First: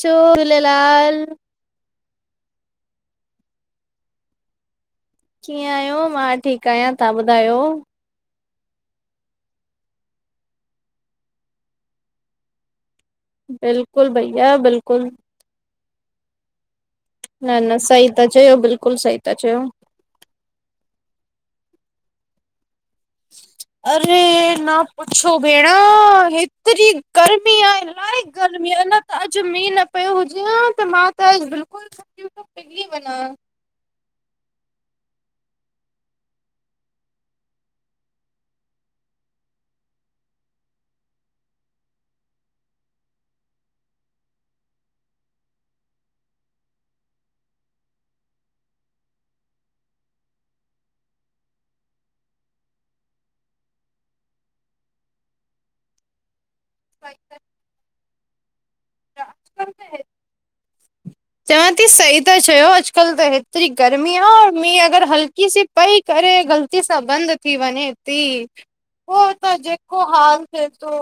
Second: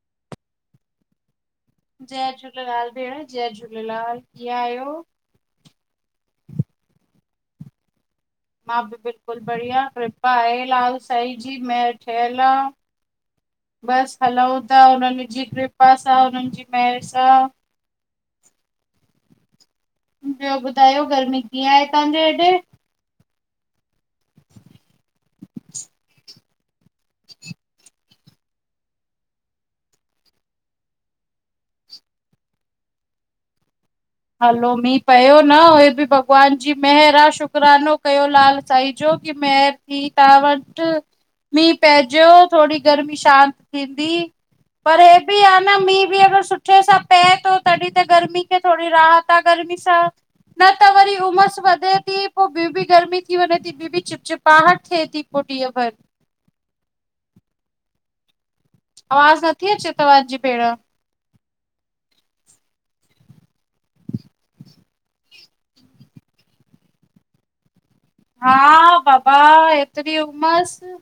चओ झूलेलाल। जय झूलेलाल, भेण जय झूलेलाल कीअं आहियो? कीअं आहियो, मां ठीकु आहियां तव्हां ॿुधायो? मां बि बिल्कुलु बढ़िया कृपा आहे लाल साईं जी महर थियल आ बिल्कुलु बस भईया हलूं था बिल्कुलु, हुननि जे किरपा सां, हुननि जी महर सां। न न सही ता चयो, बिल्कुलु सही ता चयो। ॿियो ॿुधायो गर्मी कीअं आहे तव्हांजे हेॾे? अरे न पुछो भेण, हेतिरी गर्मी आहे ईलाही गर्मी आहे, अॼु मींहुं न पियो हुजे ह त मां त बिल्कुलु त पली बना [unintelligible] हलो मींहुं पियो न उहे बि भॻवान जी महिर आहे शुकरानो कयो लाल साईं जो की महिर थी तव्हां वटि मींहं पइजो थोरी गर्मी शांत थींदी पर हे बि आहे न मींहं बि अगरि सुठे सां पए थो तॾहिं त गर्मी खे थोरो राहत आ गर्मी सां न त वरी उमस वधि थी पोइ ॿ बि गर्मी थी वञेथी बि बी चुप चिपाहट थिए थी पो डीह भर आवाज़ नथी अचे तव्हाजी भेण चवां थी सही ता चयो अॼुकल्ह त हेतरी गर्मी आ औ मीं अगर हल्की सी पई करे ग़लती सां बंद थी वञे। थी हा पोइ बाबा त जेको एतिरी हाल थिए उमस थो।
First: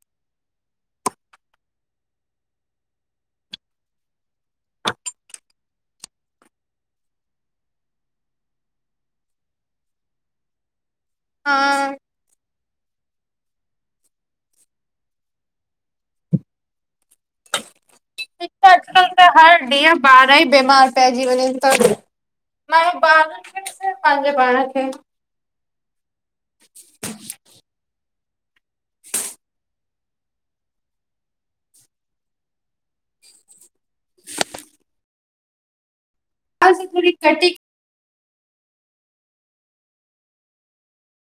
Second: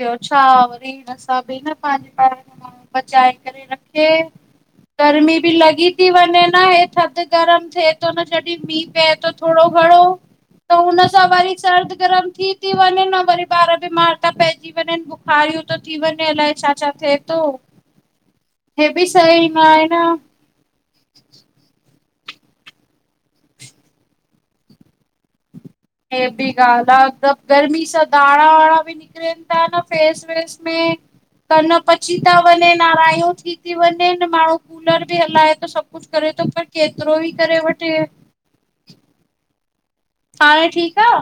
ॿियो छा वरी हिन सभ पंहिंजे प पचाए करे रखे। गर्मी बि लॻी थी वञे न हे थधि गरम थिए थो न जॾहिं मींह पए थो। थोरो घणो। त हुन सां हा वरी सर्द गरम थी, थी वञे न वरी ॿार बि मार ता पइन। थी वञन बुखारियूं थो थी वञे। अलाए छा, छा थिए थो। हे अॼुकल्ह बि त सही न हर आहे न ॾींहं ॿार ई बीमार पइजी वञन। मांण्हू ॿारनि खे ॾिसे पंहिंजे पाण खे। हे बि ॻाल्ह आ हिकबु गर्मी सां धाणा वाणा बि निकिरन था न। फेस वॉश में त न पची ता वञन आारायूं थी थी वञन माण्हू कूलर बि हलाए थो सघ कुझ करे थो पर आवाज़ थोड़ी केतिरो ई कटी करे वठे - - हाणे ठीकु आ?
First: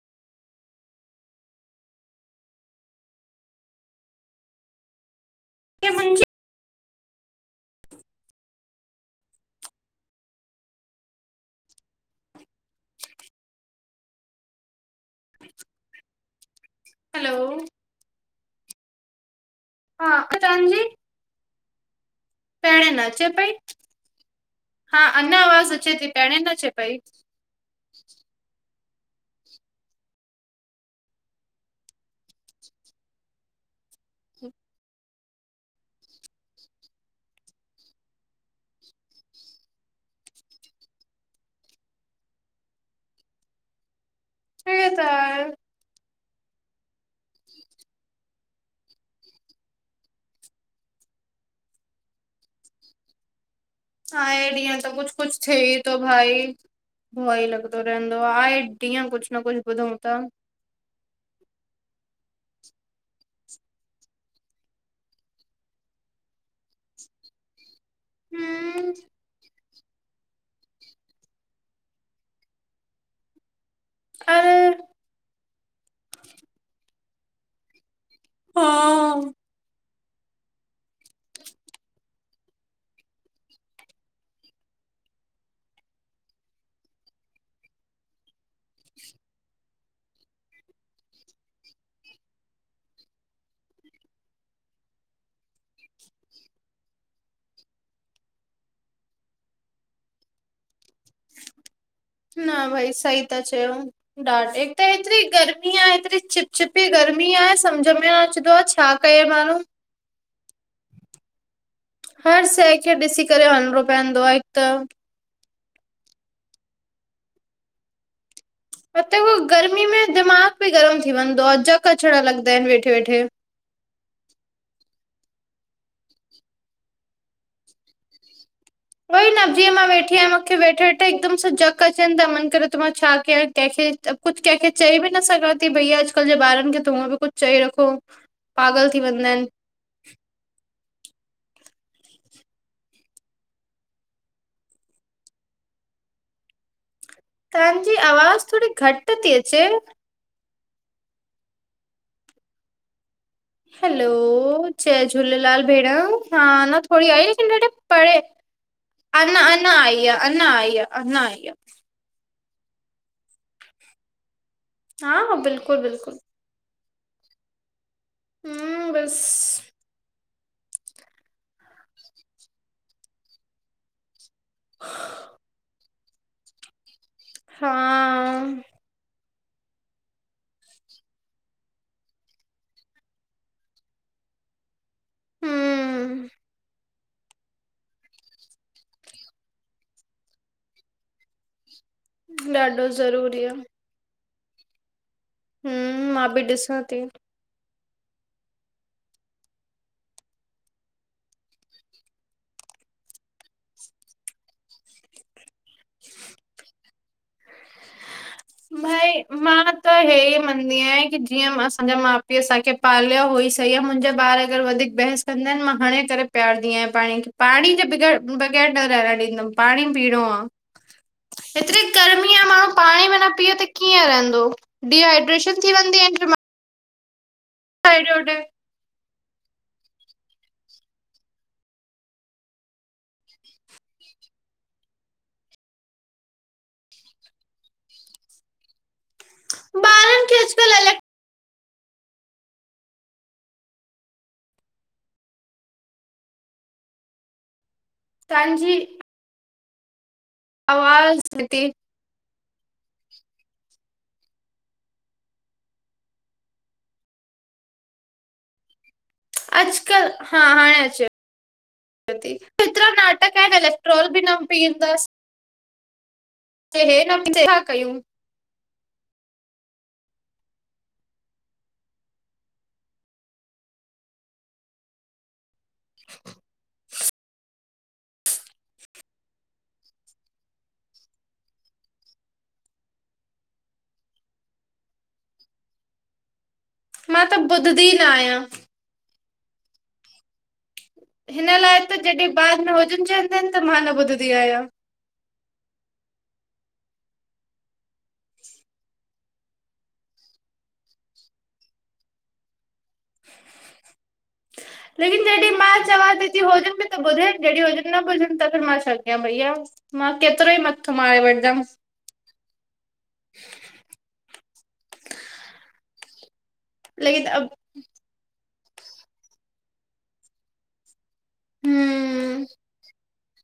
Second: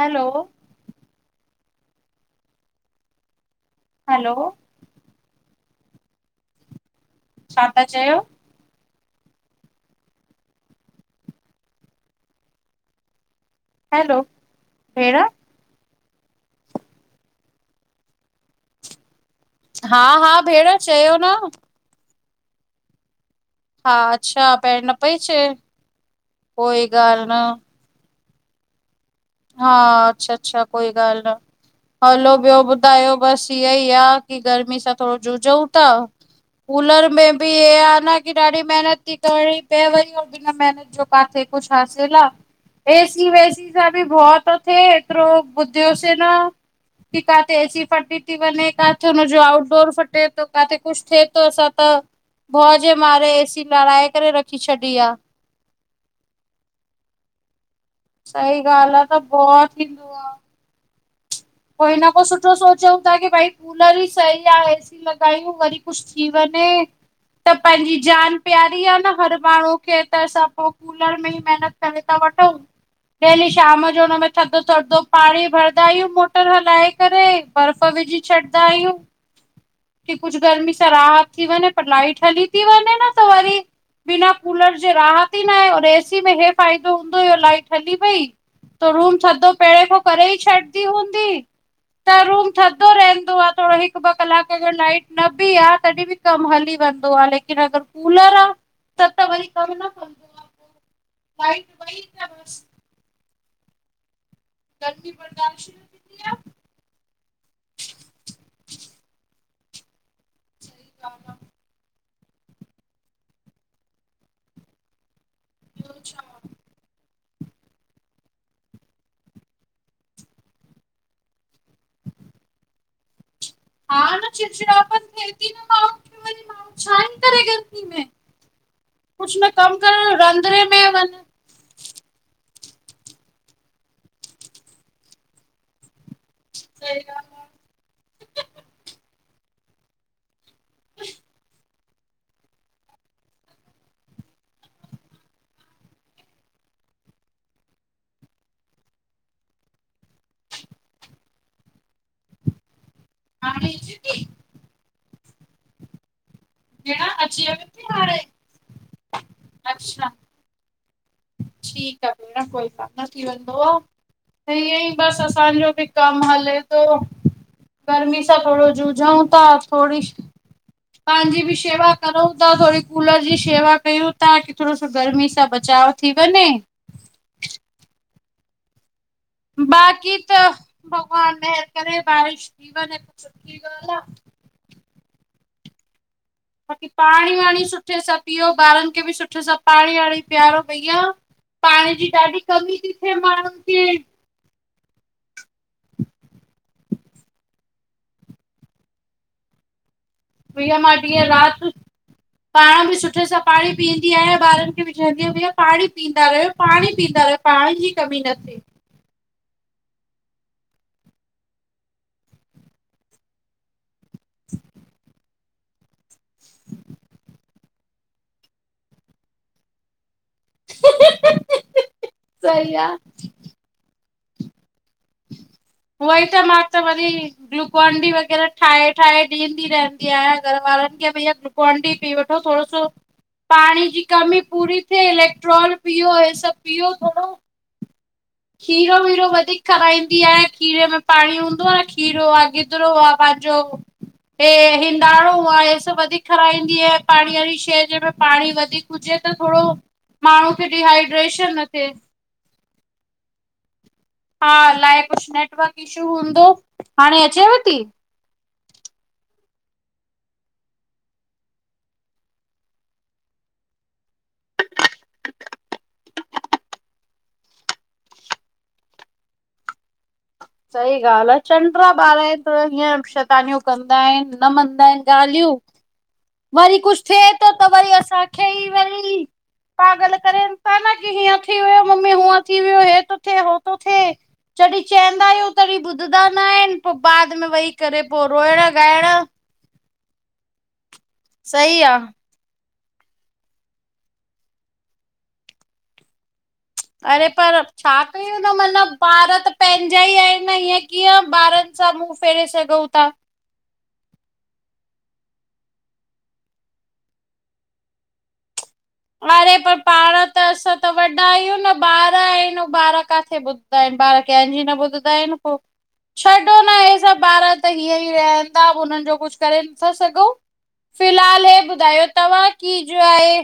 हलो - - हलो - - ही मुंहिंजी छा था चयो? हलो भेण हलो हा हा भेण चयो न। पहिणे न अचे पई हा अच्छा पहिर न हा पई अञा आवाज़ अचे थी पहिेंणे न अचे पई। सुनो हा अच्छा अच्छा कोई ॻाल्ह न। हलो ॿियो ॿुधायो बसि इहा ई आह की गर्मी सां थोरो जुझऊं था। कूलर में बि हे आहे न की ॾाढी मेहनत थी करणी पए वई बिन मेनत छु काथे कुझ हासिल आह एसी वेसी सां ॿि भव तो थिए हे त एतिरो आहे बुध तिवसेना - - की काथे एसी फटी थी बञे किथे हुनजो आउट डोर फटे थो किथे कुझ थिए थो असां त भव जे मारे एसी लराए करे रखी छॾी आ। छे ई थो भाई भउ ई लॻंदो रहंदो आ सही आहे ॻाल्हि आ ॾींहं त कुझ न कुझ भउ ॿुधऊ था। पोइ हिन खां सुठो सोचूं था की भई कूलर ई सही आहे ए सी लॻायूं वरी कुछ कुझु थी वञे त पंहिंजी जान प्यारी हम्म आह न हर माण्हू खें त असां पो कूलर में ही मेहनत करें ता वठऊं डेली शाम जो जो हुनमें अरे थधो थधो पाणी भरदा आहियूं मोटर हलाए करे बर्फ विझी छॾंदा आहियूं। हा की कुझ गर्मी सां राहत थी वञे पर लाइट हली थी वञे न त वरी। बिना कूलर जे राहत ई न आहे होडे एसी में हे फ़ाइदो हूंदो हुयो लाइट हली वई - - त रूम थधो पहिरड़ें पो करे ई छॾंदी हूंदी त रूम थधो रहंदो आहे थोरो हिकु ॿ कलाक जो लाइट न बि आहे तॾहिं बि कम हली वेंदो आहे लेकिन अगर कूलर आहे त त वरी कम न कंदो आ। लाइट वई त न बसि भई सही ता चयो डाट त हिते गर्मी हेतिरी बर्दाश्त गर्मी न आहे हेतरी थींदी छीत छिपी गर्मी आहे सम्झ में न अचंदो आहे छा कए माण्हू - - सही गाल्ह आ - - हर शइ खे ॾिसी करे हलणो पवंदो आहे हिकु त ॿियो छा मतलब उह गर्मी में दिमाग़ बि गरम थी वेंदो आहे जझक अचणु लॻंदा आहिन वेठे वेठे। हा न चिड़चिड़ापन थे ती न माण्हुन खें वरी माण्हु छा ही करे गरमी में उहोई कुझु न कम करण रंधिणे में वञ जझक अचनि था मन करे त मां छा कयां कंहिंखे कुझु कंहिंखे चई बि न सघां थी भई अॼ अॼुकल्ह जे ॿारनि खे त सही ॻाल्हि हूअं बि कुझु चई आहे रखो पागल थी वेंदा आहिनि तव्हांजी आवाज़ थोरी घटि थी अचे हाणे अचे थी हलो जय झूलेलाल भेण हा न भेण थोरी आई अचेव लेकिन ॾ थी पे हाणे [unintelligible] अञन अञ आई अच्छा अञ आई अञन आई। ठीकु आ भेण कोई क न थी वेंदो। ईअ ई हा बस हा असांजो बिल्कुलु बि बिल्कुलु कम हले थो गर्मी थोरो जूझ हम्म बस उजऊ था थोरी पंहिंजी बि शेवा कयूं था थोरी कूलर जी शेवा कयूं था की थोरो सो गर्मी सां बचाव थि व ने। हा बाक़ी त भॻवान महिर करे बारिश जीवन हिक सुठी ॻाल्हि आ हम्म बाक़ी पाणी वाणी सुठे सां पीओ ॿारनि खे बि सुठे सां पाणी वाणी पीआरो भईया पाण जी ॾाढी कमी ॾाढो थी ज़रूरी आ माण्हुनि खे हिम्म मां बि ॾिसां थी। प्रया मांी रात। पाण बि सुठे सां पाणी पीअंदी आहियां ॿारनि खे बि चवंदी आहिय भईया पाणी पीअंदा रहियो पाणी पीअंदा रहियो। पाण जी कमी न थिए। भई मां त हेहे ई मंदी आहियां की जीअं असांजा माउ पीउ असांखे पालिया हुई सही आहे मुंहिंजा बार अगर वधीक बहस चंदनि मां हणे करे पीआारंदी आहियां पाणी खे पाणी जे बगैर बग़ैर न रहणु ॾींदमि पाणी पीअणो आ। एतिरी गर्मी आ माण्हू पाणी में न पी त कीअं रहंदो। डीहाइड्रेशन थी वेंदी उहोई त मां त वरी ग्लूकॉन डी हेॾे होॾे वगैर। ठाहे ठाहे ॾींदी रहंदी आहियां घर वारनि खे भई इीअ ग्ललुकोन बि पी वठो थोरो सो। पाणी जी कमी पूरी थिए इलेक्ट्रोल पीओ ह सब पीओ थोड़ो। खीरो वीरो वधीक खाराईंदी ॿारनि खे आयां अॼुकल्ह खीरे में इलेक्ट पाणी खीरो आ गिदरो आ पंहिंजो। हे हिंदाणो आहे हे सब वधीक खाराई ईंदी आहे पाणीअ वारी शइ जंहिंमें पाणी तव्हांजी वधीक हुजे त थोड़ो माण्हू खे आवाज़ डिहाइड्रेशन थी न थिए हा अलाए कुछ नेटवर्क इशू हूंदो हाणे अचेव थी? अॼुकल्ह हा हाणे अचे। हेतिरा नाटक आहिन इेक्ट्रोल बि न पींदासि। हे न छा कयूं। सही ॻाल्हि आ चंडा ॿार त हीअं शतानियूं कंदा आहिनि न मञदा आहिनि ॻाल्हियूं। वरी कुछ थिए थो त वरी असांखे ई वरी। पागल करे था न की हीअं थी वियो मम्मी हूअं थी वियो हे थो थिए हो थो थिए। जॾहिं चवंदा आहियूं तॾहिं ॿुधंदा न आहिन पो मां बाद त में वेही ॿुधंदी करे न पो आहियां रोइण ॻाइण। हिन लाइ सही आ। त जॾहिं ॿार न हुजणु चाहंदा आहिन त मां न ॿुधंदी आहियां। अरे पर छा पई वदो माना ॿार त पंहिंजा ई आहिन न हअं कीअं ॿारत। मूं फेरेस संगव था। लेकिन जॾहिं मां चवां थी थी होजन बि त ॿुध जॾहिं होजन नॿुनि त मां छा भईया अरे पर मां पाण त केतिरो ई असां त मथो वॾा मारे आहियूं वठदमि। न ॿार आहिनि ॿारह काथे ॿुधंदा आहिन ॿार कंहिंजी न ॿुधंदा आहिन पो। छॾो न ह सब लेकिन अब ॿार त हीअं ई रहनिंदा उननि जो कुछ करे नथा सघूं। फ़िलहाल इ ॿुधायो हम्म तव्हां की जो आए।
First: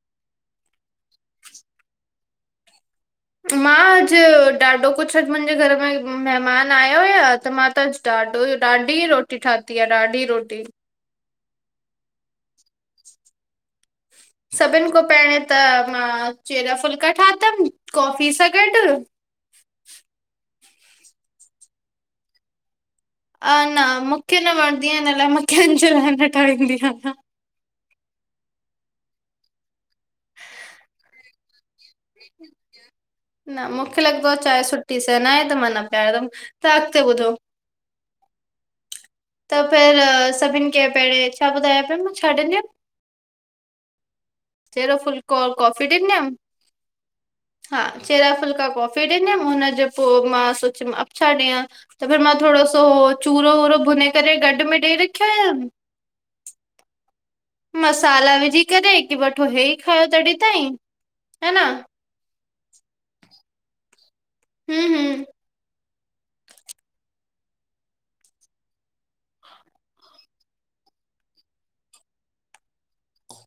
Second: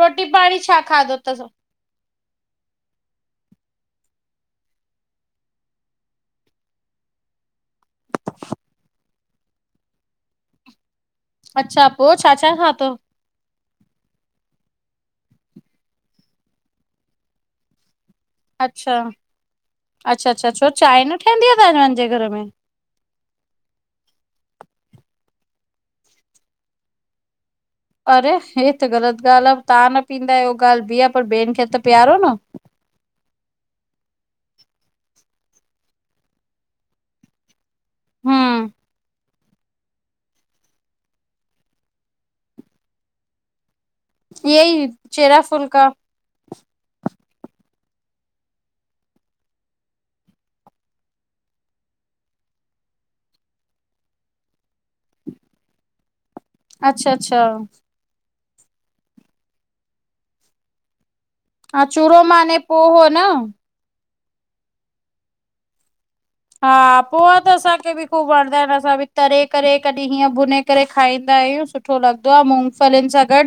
रोटी पाणी छा खाधो थस। मां अॼु ॾाढो कुछ अॼु मुंहिंजे घर में महिमान आया हुया त मां त अॼु। ॾाढो, ॾाढी रोटी ठती आ, ॾाढी रोटी। अच्छा, पो छा छा ठातो? सभिन खां पहिरें त मां, चैरा फुल्का ठातम कॉफी सां गॾु अच्छा, अच्छा अच्छा, छो चांय न ठैदी आ, तहां हिनन ॼे घर में? अ न, मुखे न वणंदी आ, इन लाइ मां कैंजे लाइ न ठाईंदी आयां। अरे! हे त ग़लत ॻाल्ह आ, तहां न पींदायो हू ॻाल्ह ॿी आ, पर ॿेन खे त पीआरो न। [inaudible] न मुखे लॻदो आ, चाय सुठी सै नाहे, त मां न पियारदम, त अॻते ॿुधो हां त पहिरां, सभिन खे पहिरें छा ॿुधायो पे मां छाॾींदीआं? इयेई, चेरो फुल्को चेरा और फुल्का। कॉफ़ी ॾिनमि हा, चेरा फुल्का कॉफी ॾिन्यम, हुनजे पो मां सोच्युम अब छा ॾयां? त फिर मां थोड़ो सो, चूरो वूरो भुने करे गॾु में ॾई रख्यम। अच्छा अछा मसाला विझी करे, की वठो हे ई खायो तॾी ताईं, है न। हा चूरो मानें, पोहो न? हूं हूं हा, पोहा त असांखे बि खूब वणदा एन, असां बि तरे करे कॾी हीअं भुने करे, खाईंदायूं। सुठो लॻदो आ मूंगफलिन सां गॾ,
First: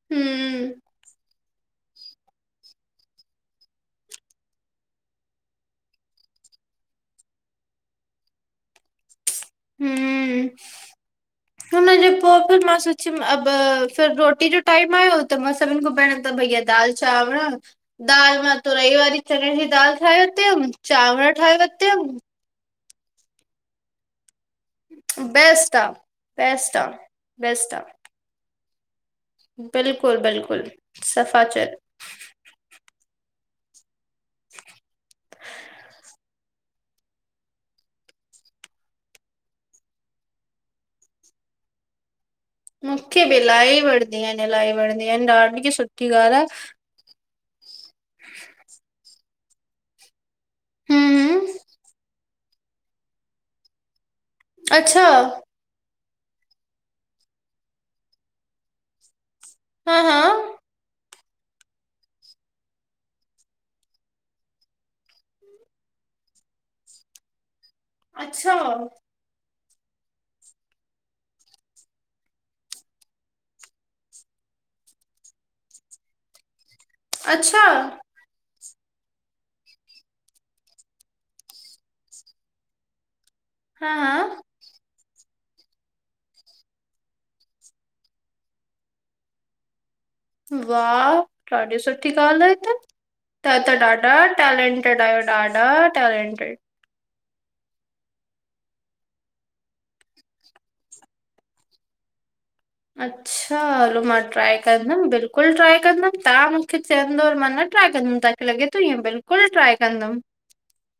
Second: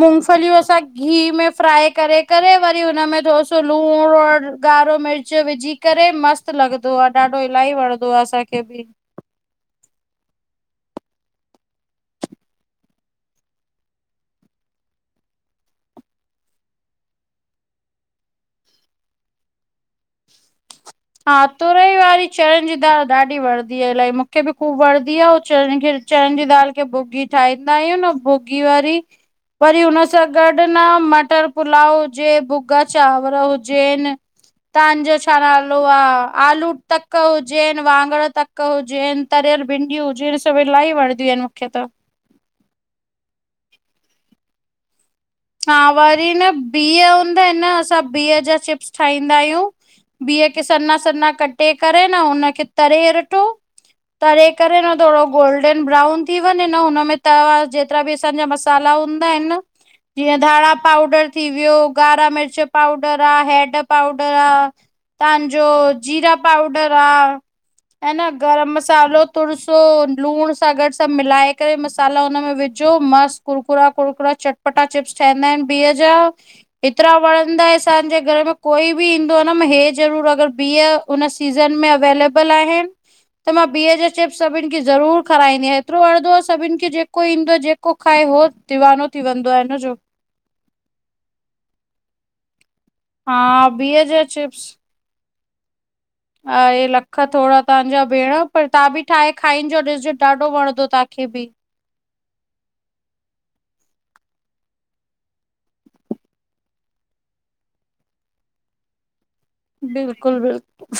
मूंगफल्यूं हम असां घी में फ्राई करे करे, वरी हुन में थोरो सो लूण और ॻारो मिर्च विझी करे मस्त लॻदो आ, ॾाढो इलाही वणदो आ असांखे बि। हूं [inaudible] हुनजे पो, फिर मां सोच्युम, अब फिर रोटी जो टाइम आयो, त मां सभिन खां पहिरूं त भइया दाल चांवर, दाल मां तुरई वारी चणे जी दाल, ठाए वतीयम। चांवर ठाए वत्यम। चणन जी दाल ॾाढी वणदी आए, इल्हाई मूंखे मुखे बि ख़ूॿ वणदी आ, अंउं बेस्ट चणन आ खे चणन जी दाल बेस्ट खे आ भुॻी बेस्ट आ ठाईंदायूं न भुॻी वारी। वरी बिल्कुलु हुनसां बिल्कुलु ॻॾ न, मटर सफ़ाचर पुलाव हुजे, भुॻ भुॻा चांवर हुजेन, तांजो छा नाल हा, आलू तक हुजेन, वांङण तक हुजेन, तरयल भिंड्यूं हुजेन, सभ इलाही वण दी एन, मुखे त। मुखे बि, इलाही वणदी एन, इलाही वणदी एन, ॾाढ हा, वरी न बिह हूंदा इन न, असां बिह जा चिप्स ठाईंदायूं। बीह खे सन्ना हम्म सन्ना हम्म, कटे करे न, उनखे तरे रिठो। तरे करे न अच्छा थोड़ो गोल्ड डन ब्राउन थी वंञें न, हुन में तवे वारा जेतरा बि असांजा मसाला हूंदा इन हां हां जींअं धाणा पाउडर थी व्यो ॻारा मिर्च पाउडर आ, हैड पाउडर आ। तांजो जीरा पाउडर आ, है न अच्छा गरम मसालो तुर सो लूंण सां गॾ, सभ मिलाए करे, मसाला हुनमें विझो मस्त कुरकुरा कुरकुरा चटपटा चिप्स ठहेन्दा इन बिह जा, एतरा अच्छा वणंदाए असांजे घर में कोई बि ईंदो आ न, मां हे ज़रूर अगर बिह उन सीज़न में अवेलेबल आहिन त मां हा बिह जो हा चिप्स, सभिन खे ज़रूर खराईंदी आयां, एतरो वणदो आ सभिन खे, जेको ईंदो आ, जेको खाए हो दीवानो थी वेंदो आ, हिनजो। वाह! ॾाढी सुठी ॻाल्हि आ हे त, तहां हा त बीह ॾाढा जा टेलेंट यो [unintelligible] हा ए ला ख थोड़ा तव्हांजा भेंण, पर तव्हां ॿि ठाहे खाईंॼो ॾिसॼो ॾाढो वणदो तांखे ॿि अच्छा! हलो मां ट्राए कंदमि ॿिल्कुलु ट्राए कंदमि, तहां मुखे चैंदव और मां न ट्राए कंदमि तव खे लॻे तो इंय ॿिल्क् बिल्कुल- बिल्कुल,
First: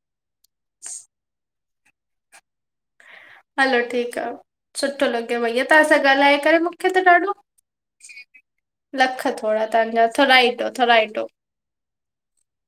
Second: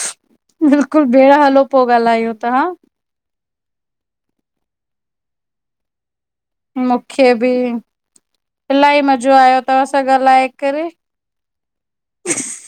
बिल्कुल भेंण हलो पो ॻाल्हायुं ता हा हलो ठीक आ सुठो लग्यो भैया ताहां सां ॻाल्हाए करे मुखे त मूंखे ॾाढो। बि इलाही लख मज़ो आयो थोड़ा तव्हां सां तव्हांजा, ॻाल्हाए थोराइटो- करे थोराइटो [unintelligible]